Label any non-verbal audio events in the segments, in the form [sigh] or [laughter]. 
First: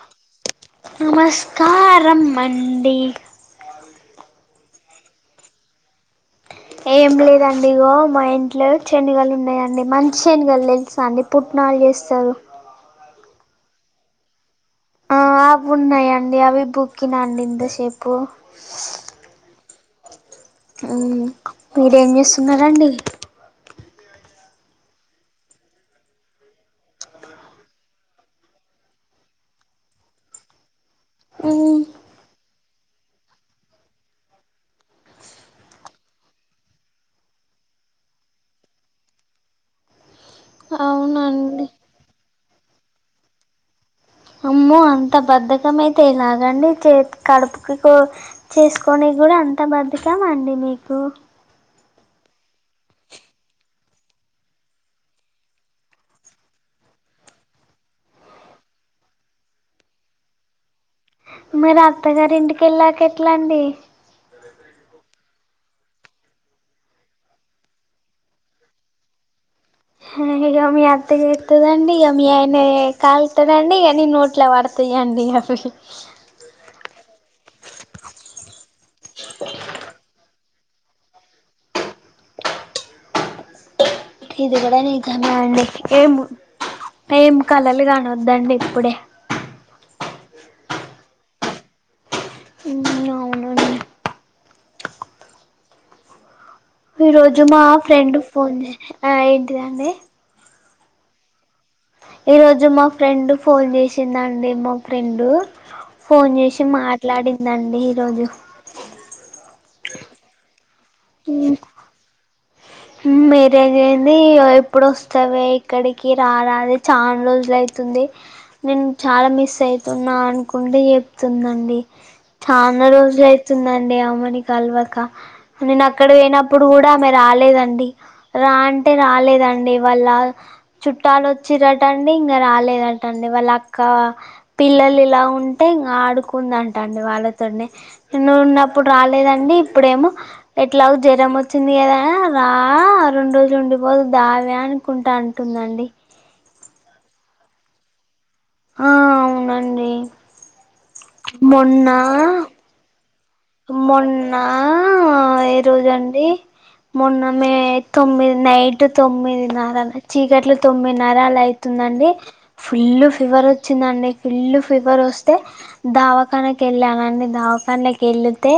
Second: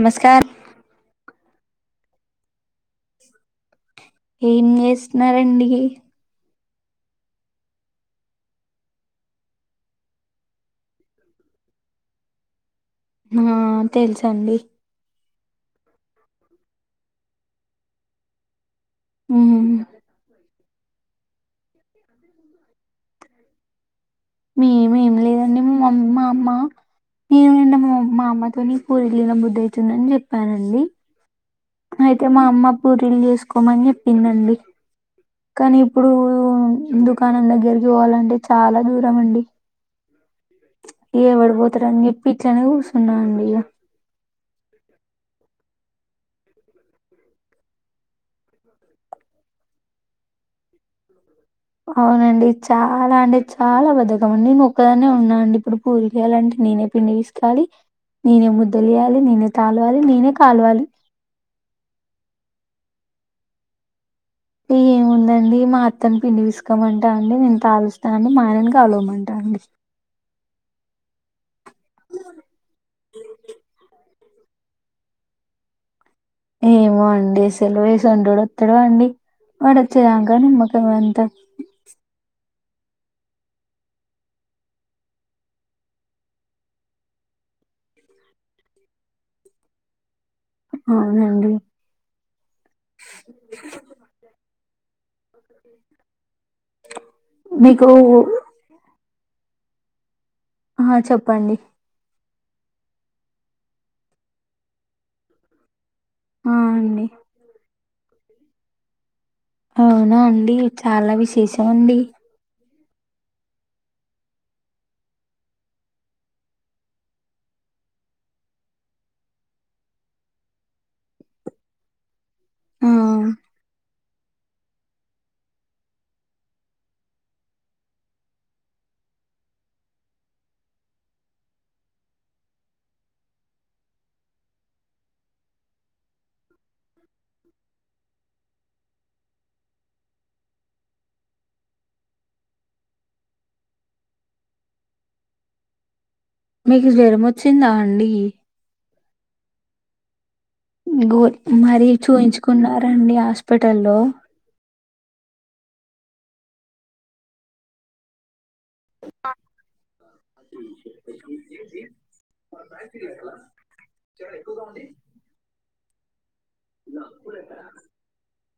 నమస్కార్ కారం మండి ఏం చేస్తున్నారండి ఏం లేదండి ఇగో మా ఇంట్లో శనగలు ఉన్నాయండి. మంచి శనగలు తెలుసా అండి పుట్ కాల్ చేస్తాను మా తెలుసండి ఆ అవి ఉన్నాయండి అవి బుక్కినా అండి ఇంతసేపు మ్మ్ హు అవునా మీరేం చేస్తున్నారండి. మేమేం లేదండి మా [unintelligible] మా అమ్మ నేను నిన్న మా మా అమ్మతోని పూరీలు తిన బుద్ద అయితుందని చెప్పానండి. మ్మ్ అయితే మా అమ్మ పూరీలు చేసుకోమని చెప్పిందండి. కానీ ఇప్పుడు దుకాణం దగ్గరికి పోవాలంటే చాలా దూరం అండి. ఏవడు అవునండి పోతడని చెప్పి ఇట్లనే కూర్చున్నాండి ఇగ అమ్మో అంత బద్ధకమైతే ఎలాగండి చేత్ కడుపుకు కొ చేసుకొని గుడా అంత బద్దకమాండి మీకు అవునండి చాలా అంటే చాలా బద్దకం అండి. నేను ఒక్కదాన్నే ఉన్నా అండి ఇప్పుడు పూరీలు చేయలాంటే నేనే పిండి పిసకాలి నేనే ముద్ద చెయాలి నేనే తాలవాలి నేనే కాలవాలి. మీరు అత్తగారి ఇంటికెళ్ళాక ఎట్లా అండి. ఏమో ఉండండి మా అత్తను పిండి పిసకమంటా అండి. నేను కాలుస్త అండి. మా ఆయనను కలవమంటా అండి. అయ్యయ్యో మీ అత్త చెత్తదండి ఇగ మీ ఆయన కలుత్తడండి ఇగ ని నోట్ ఇట్లా పడతాయండి అవిష్ ఏమో అండి ఏస్సల్ ఏసంటోడు వత్తడో అండి వాడు వచ్చేదాంక నిమ్మ రవ్వంత ఇది గుడా నిజమే అండి ఏమో ఏం కలలు కానొద్దండి ఇప్పుడే అవునండి అవునండి ఒకటేసి ఈ రోజు మా ఫ్రెండ్ ఫోన్ చేసి ఆ ఏంటిదండి ఆ చెప్పండి ఈ రోజు మా ఫ్రెండ్ ఫోన్ చేసిందండి మా ఫ్రెండు ఫోన్ ఆ చేసి అండి మాట్లాడిందండి ఈరోజు అవునా అండి చాలా విశేషం అండి మిరేదేంది ఎప్పుడు వస్తావే ఇక్కడికి రారాదే చాన్ రోజులై అవుతుంది నేను చాలా మిస్ అవుతున్నా అనుకుంట చెప్తుందండి ఆ చానా రోజులు ఐతుందండి ఆమెని కల్వక నేను అక్కడ పోయినప్పుడు కూడా ఆమె రాలేదండి రా అంటే రాలేదండి వాళ్ళ చుట్టాలు ఓచ్చిరటండి ఇంకా రాలేదటండి వాళ్ళు అక్క పిల్లలు ఇలా ఉం టే ఇంగా ఆడుకుందంట అండి వాళ్ళతోని నేను ఉన్నప్పుడు రాలేదండి ఇప్పుడేమో ఎట్లాగ జ్వరం వచ్చింది కదా రా రెండు రోజులు ఉండిపోదు దావే అనుకుంటా అంటుంది దండి మీకు జ్వరం వచ్చిందా అండి ఆ అవునండి గో మొన్న మరీ చూయించుకున్నరా అండి ఆస్ మొన్న ఏ రోజండి మొన్న మే తొమ్మిది నైట్ తొమ్మిది నార చీకట్లు తొమ్మిది నర అట్ల అవుతుందండి ఫుల్ ఫీవర్ వచ్చిందండి ఫుల్ ఫీవర్ ఓస్తే దవాకాన కేళ్ళానండి దవాఖాన వెళితే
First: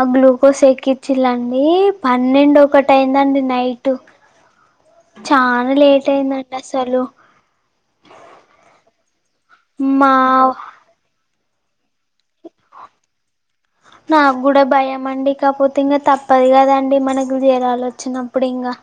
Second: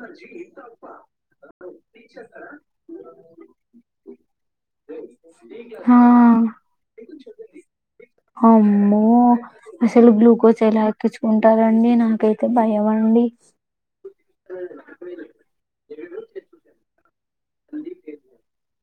ఆ గ్లూకోస్ ఎక్కించిలండి పన్నెండు ఒకటి అయిందండి నైట్ [inaudible] చాలా ఆ లేట్ అమ్మో అయిందండి అసలు అమ్మో అసలు మా గ్లూకోజ్ ఎలా ఎక్కించుకుంటారుండి నాకైతే భయం అండి నాకు కూడా భయం అండి కాకపోతే ఇంకా తప్పదు కదండి మనకి జెరలు వచ్చినప్పుడు ఇంకా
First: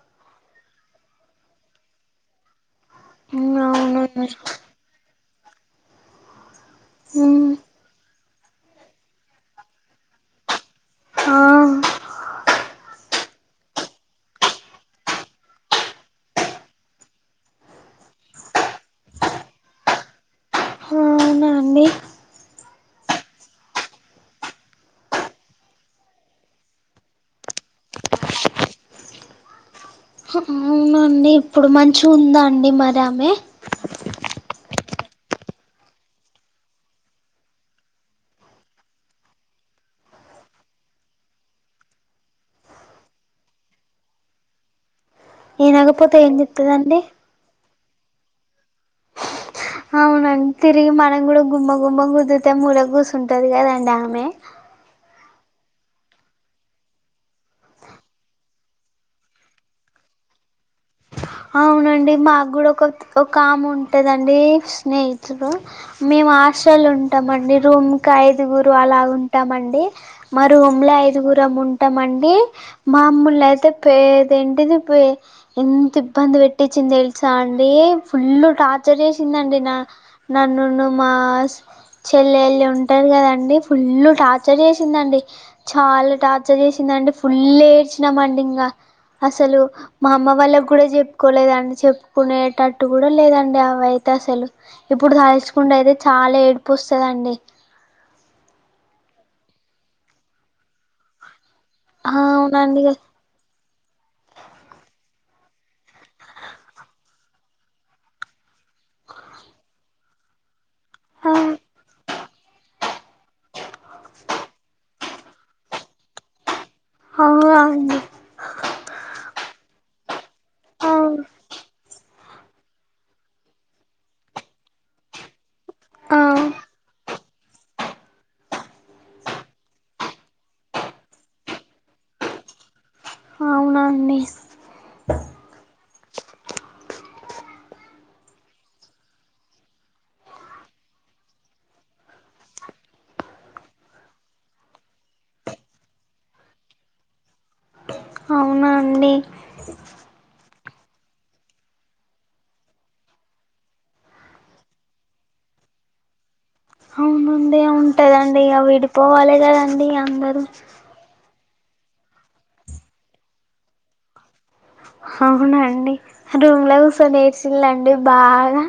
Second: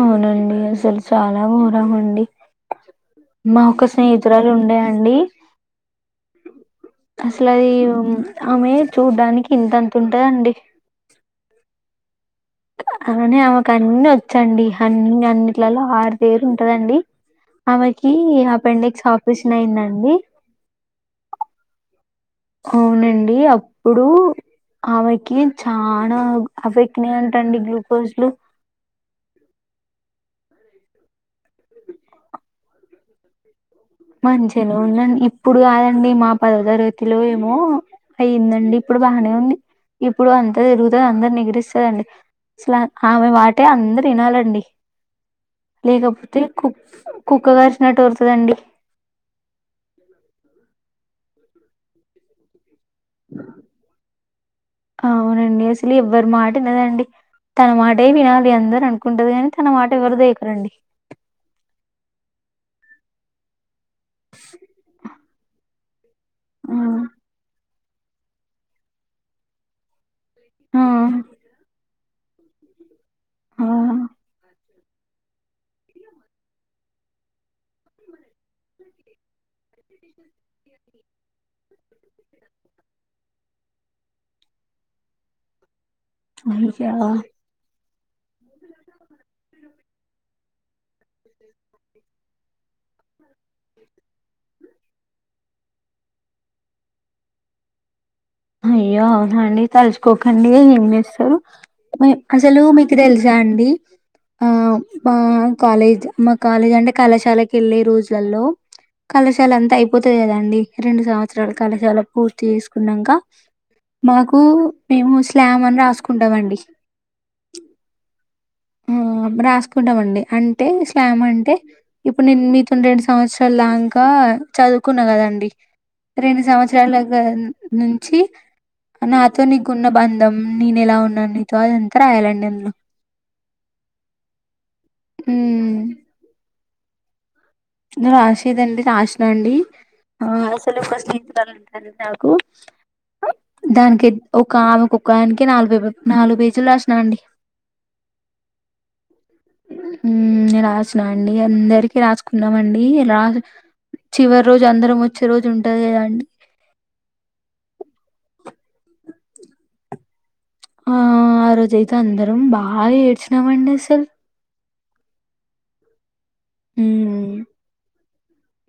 అవునండి అసలు చాలా ఘోరంమండి మా ఒక్క అవును స్నేహితురాలు ఉండే అండి అసలు అది ఆమె చూడ్డానికి ఇంతంత ఉంటదండి ఆ తననే ఆమెకు అన్ని వచ్చండి అన్ని అన్నింటిలలో ఆరుదేరు ఉంటదండి ఆమెకి అపెండిక్స్ ఆపరేషన్ అయిందండి అ అవునా అండి అవునండి అప్పుడు ఆమెకి చానా అఫెక్ట్నే ఉంటండి గ్లూకోజ్లు అన్నీ ఇప్పుడు మంచిగుంద అండి మరి ఆమె మంచిగానే ఉందండి ఇప్పుడు కాదండి మా పదోవతరగతిలో ఏమో అయ్యందండి ఇప్పుడు బాగానే ఉంది ఇప్పుడు అంత తిరుగుతది అందనెగిరిస్తుందిండి అసలా ఆమె మాటే అందరు వినాలండి వినకపోతే ఏం లేకపోతే కు చెప్తదండి కుక్క కరిచినట్టు ఓరుతదండి అవునం తిరిగి మన కూడా గుమ్మ గుమ్మ కుదుతే ముర కూర్స్ ఉంటది కదండి ఆమె అవునండి అసలు ఎవ్వరి మాట లేదండి తన మాటే వినాలి అందరు అనుకుంటది కాని తన మాట ఎవరుదేకరండి అవునండి మాకు కూడా ఒక ఒక కామె ఉంటదండి స్నేహితులు మేము ఆ హాస్టల్ ఉంటామ అండి రూమ్కి ఐదుగురు అలా ఉంటామండి ఆ మరూమ్ంలో ఐదుగురమ్ ఉంటామండి. ఆ, మామ్మలనయితే పేదేంటిది. పే ఎంత ఇబ్బంది పెట్టిచ్చింది తెలుసా అండి. ఫుల్ టార్చర్ చేసిందండి. న నన్ను మాస్ చెల్లెలు ఉంటారు కదండి. ఫుల్ టార్చర్ చేసిందండి. చాలా టార్చర్ అయ్యా చేసిందండి. ఫుల్ ఏడ్చినామ అండి. ఇంగా అసలు మా అమ్మ వాళ్ళకి కూడా చెప్పుకోలేదండి. చెప్పుకునేటట్టు కూడా లేదండి. అండి అవి అయితే అసలు ఇప్పుడు తలుచుకుంటే అయితే చాలా ఏడుపు వస్తుందండి. అయ్యో అవునండి. తలుచుకోకండి ఏం చేస్తారు? ఆ మేమ్ అసలు అవునండి ఆ మీకు తెలుసా అండి? ఆ మా కాలేజ్ మా కాలేజ్ అంటే కళాశాలకి ఏళ్ళే రోజులల్లో కళాశాల అంతా అయి పోతది కదండి. రెండు సంవత్సరాల కళాశాల పూర్తి చేసుకున్నంక మాకు మేము స్లామ్ అని రాసుకుంటామండి. హవ్వండి. ఆ రాసుకుంటాం అండి. అంటే ఆ స్లామ్ అంటే ఇప్పుడు నేను మీతో రెండు సంవత్సరాల దాంకా చదువుకున్నా కదండి. ఆ రెండు సంవత్సరాలగా నుంచి నాతో నీకున్న బంధం నేను ఎలా ఉన్నా నీతో అదంతా రాయాలండి. అందులో అవునండి ఉమ్ నువ్వు రాసేదండి రాశినండి. ఆ అసలు [inaudible] నాకు దానికి అయి ఒక ఆమెకు ఒక ఆయనకే నాలుగు పేపర్లు, నాలుగు పేజీలు రాసిన అండి. అవునా! అండి మ్ రాసిన అండి అందరికి రాసు సుకున్నామండి. రా చివరి రోజు అందరం వచ్చే రోజు ఉంటది కదా అండి. అవును అండి ఉంటదండి. ఇగ విడిపోవాలే కదండి అందరు ఆ ఆ రోజయితే అందరం బాగా ఏడ్చినామండి. అసలు అవునా అండి రూమ్ లో కూసొని మ్మ్ ఏడ్సిలాఅండి. బాగా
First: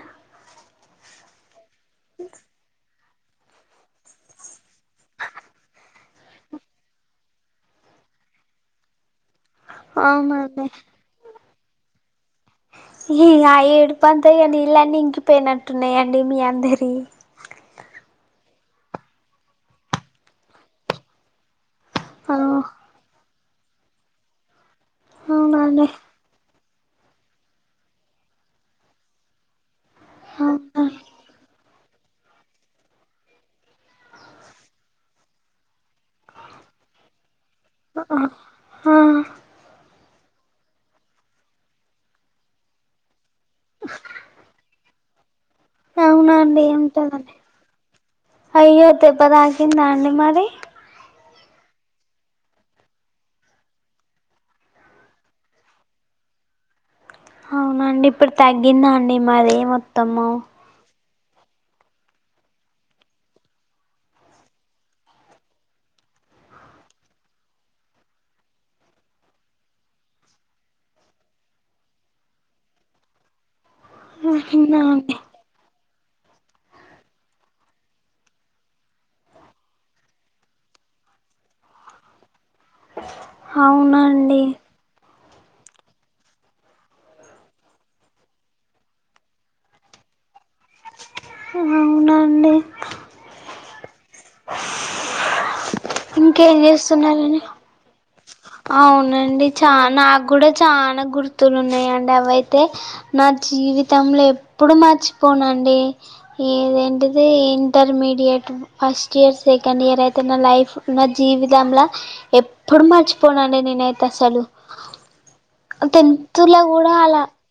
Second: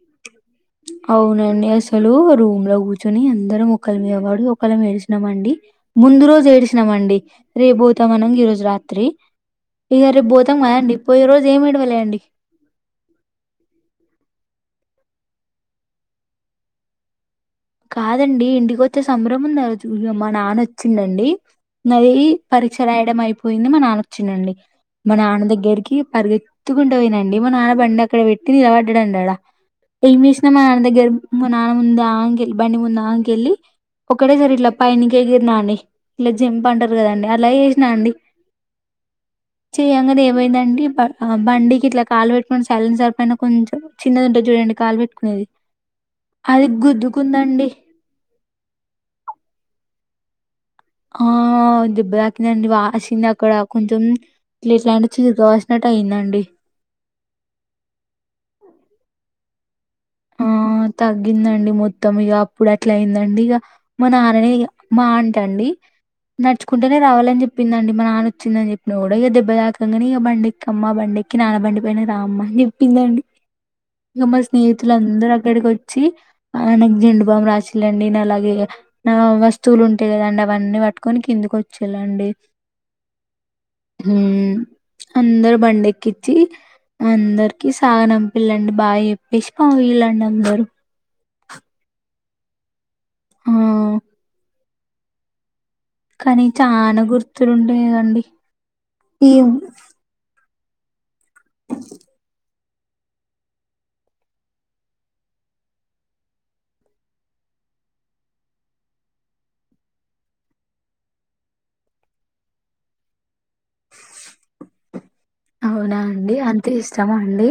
అ అవునండి. అసలు రూమ్ లో కూర్చొని అందరం ఒకళ్ళ మీద వడి ఒకళ్ళం ఏడ్చినామండి. ము ముందు రోజు ఏడ్సినము అండి. రేపు పోతామనంగా ఈ రోజు రాత్రి ఇగ రేపు పోతం అవునండి కదండి పోయే రోజు ఏమి ఏడవలేండి. పే. మీ అందరియి కాదండి. ఇంటికి వచ్చే సంభ్రం ఉంది. ఆ రోజు మా నాన్న వచ్చిండు అండి. నాది పరీక్ష రాయడం అయిపోయింది. మా నాన్న వచ్చిండు అండి. మా నాన్న అవునండి దగ్గరికి పరిగె ఎత్తుకుంటూ పోయినండి. మా నాన్న బండి అక్కడ పెట్టి నిలబడ్డాడండి అడ ఏం చేసినా మా నాన్న అవునండి దగ్గర మా నాన్న ముంద అంగలి బండి ముందుకెళ్లి ఒక్కటే సరీ ఇట్లా పైనికి ఎగిరినా అండి. ఇట్లా జింప్ అంటారు కదండి. అలా చేసినా అండి. హా చెయంగానే ఏమైందండి. ఆ బండికి ఇట్లా కాలు పెట్టుకుని సైలెన్సర్పైన కొంచెం చిన్నదుంటది చూడండి. కాలు పెట్టుకునేది. అవునా అండి అది వుంటాదండీ. గుద్దుకుందండి అయ్యో దెబ్బ తాకిందా అండి మరి? ఆ దెబ్బ తాకిందండి. వాసింది అక్కడ కొంచెం ఇట్లా ఇట్లాంటి చిగురుకువాసినట్టు అయిందండి. మాదే మొత్తము ఆ తగ్గిందండి. మొత్తము ఇగ అప్పుడు అట్లా అయిందండి. ఇగ మా నాన్ననే ఇగ మా అంటి అండి. నడుుచుకుంటేనే రావాలని చెప్పిందండి మా నాన్న వచ్చిందని చెప్పిన కూడా ఇక దెబ్బ తాకంగానీ ఇక బండిక్కమ్మ బండి ఎక్కి నాన్న బండి పైన రా అమ్మ అని చెప్పిందండి ఇక మా అవునండి స్నేహితులందరూ అక్కడికి వ చ్చీ మా నాన్నకి జెండు బామ్ రాసి లాండి అలాగే వస్తువులు ఉంటాయి కదండి అవన్నీ పట్టుకొని కిందుకు వచ్చేలాండి అవునండి అందరు బండి ఎక్కించి అందరికి సాగనంపిల్లండి బాయి చెప్పి ఆ ఇలా నందరు అవునా అండి ఆ కానీ ఇంకేం చానా చేస్తున్నారండి గుర్తులుంటాయి కదండి అవునండి ఏమో చ నాకు కూడా చాలా గుర్తులు ఉన్నాయిండి అవైతే నా జీవితంలో ఎప్పుడు మర్చిపోను అండి ఇది ఏంటది intermediate first year second year అయితే నా లైఫ్ ఫ్ నా జీవితంలా ఎప్పుడు మర్చిపోనండి నేనైతే అసలు అవునా అండి టెన్త్ లో అంత కూడా ఇష్టమా అలా అండి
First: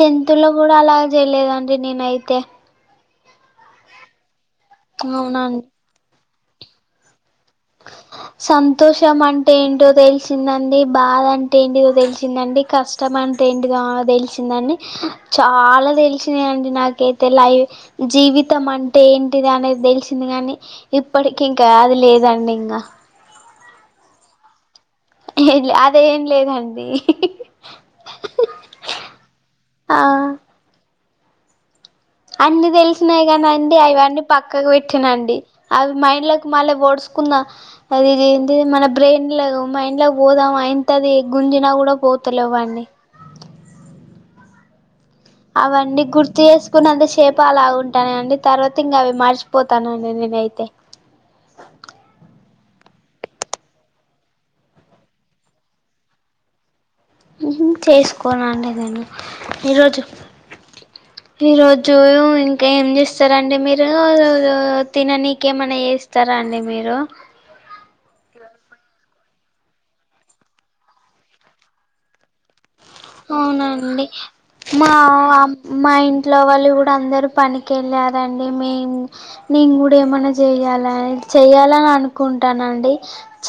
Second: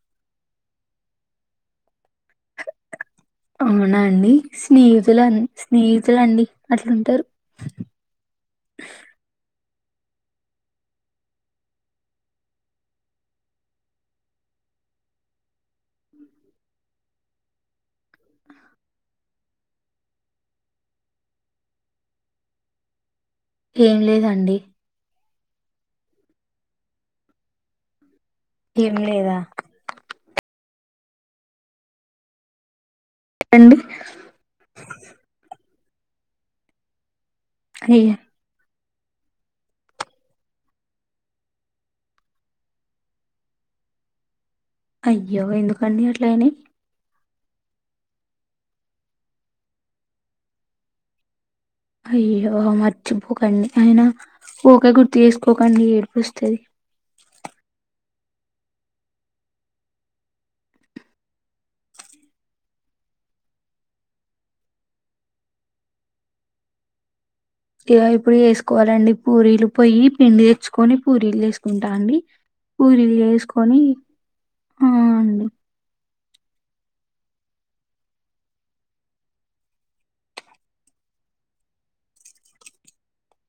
తెెంతులో కూడా అలాగ చేయలేదండి నేను అయితే అవునా అండి స్నేహితులు అవునండి స్నేహితులండి అట్లా ఉంటరు సంతోషం అంటే ఏంటో తెలిసిందండి బాధ అంటే ఏంటిదో తెలిసిందండి కష్టం అంటే ఏంటిదో తెలిసిందండి చాలా తెలిసినాయి అండి నాకైతే లైఫ్ జీవితం అంటే ఏంటిది అనేది తెలిసింది గానీ ఇప్పటికి ఇంకా అది లేదండి ఇంకా ఏం లేదండి ఏం లే అది ఏం లేదండి ఏం లేదా ఆ అన్నీ తెలిసినాయి కానీ అండి అవన్నీ పక్కకు పెట్టిన అండి అవి మైండ్ లోకి మళ్ల పొడుస్ కుందా అది అయ్య ఇది ఏంది మనా బ్రెయిన్ల మైండ్ లో పోదాం అంతది గుంజిన కూడా పోతలేవండి [inaudible] అయ్యో అవన్నీ ఎందుకండి గుర్తు అట్లయినయి చేసుకున్న అంతషేప్ ప్ప అలా ఉంటాన అండి తర్వాత ఇంకా అవి మర్చిపోతానండి నేను అయితే అయ్యో మర్చిపోకండి అయినా ఊకే గుర్తు చేసుకోకండి ఏడుపోస్తది చేసుకోలండి నేను ఈరోజు ఈ రోజు ఇంకా ఏం చేస్తారంటే మీరు తిననీనికి ఏమన్నా చేస్తారా అండి మీరు ఇగ ఇప్పుడు చేసుకోవాలండి పూరీలు పోయి పిండి తెచ్చుకొని పూరీలు చేసుకుంటాండి అవునా అండి మా ఆ అండి మా ఇంట్లో వాళ్లు కూడా అందరు పనికి వెళ్ళారండి మే నేను కూడా ఏమైన్నా చేయాల చెయాలని అనుకుంట ఉంటానండి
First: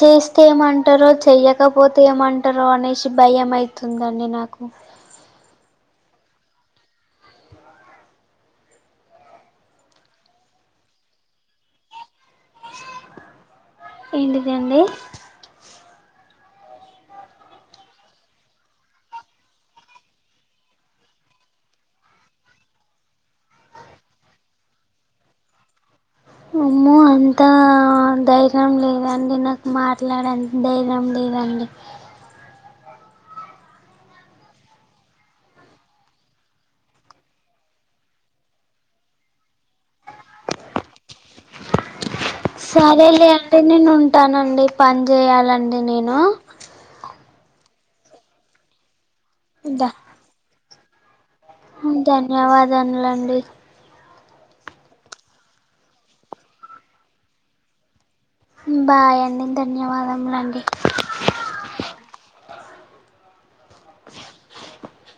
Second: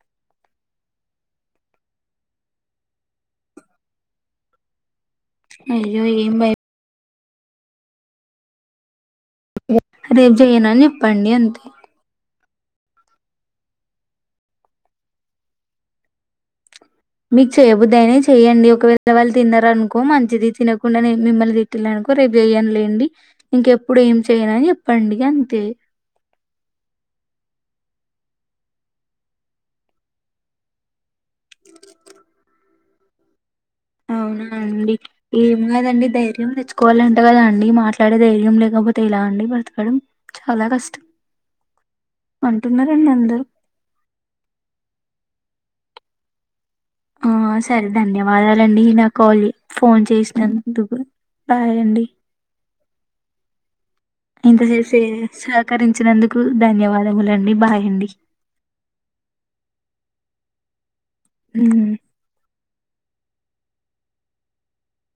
చేస్తే ఏమంటారో చెయకపోతే ఏమంటారో అనేసి భయం అయితు ఉండండి నాకు అయ్యో ఏం భయ పోతే రేపు చేయను అని చెప్పండి అంతే ఏంటిది అండి మీకు చేయ్యబుద్దుయినే చెయ్యండి ఒకవేళ వాళ్ళు తిన్న అనుకో మంచిది తినకుండా నేను మిమ్మల్ని తిట్టాల ఇంక రేపు చెయ్యనులేండి ఇంకెప్పుడు ఏం చెయను అని చెప్పండి అంతే అమ్మో అంత ధైర్యం లేదండి నాకు మాట్లాడేంత ధైర్యం లేదు లేదండి అవునా అండి ఏం కాదండి ధైర్యం తెచ్చుకోవాలంట కదాండి మాట్లాడే ధైర్యం లేక పో తే ఎలా అండి బ్రతకడం చాలా కష్టం అంటున్నారండి సరేలే అందరూ. అండి నేను ఉంటానండి పని చేయాలండి నే ఆ ఆ సరే ధన్యవాదాలండి నాకు కాల్ ఫోన్ చేసినందుకు బాయ్ ఆ అండి. ధన్యవాదములండి ఇంత చేేసే సహకరించినందుకు ధన్యవాదములండి బాయ్ అండి బాయ్ అండి ధన్యవాదములండి మ్ [inaudible]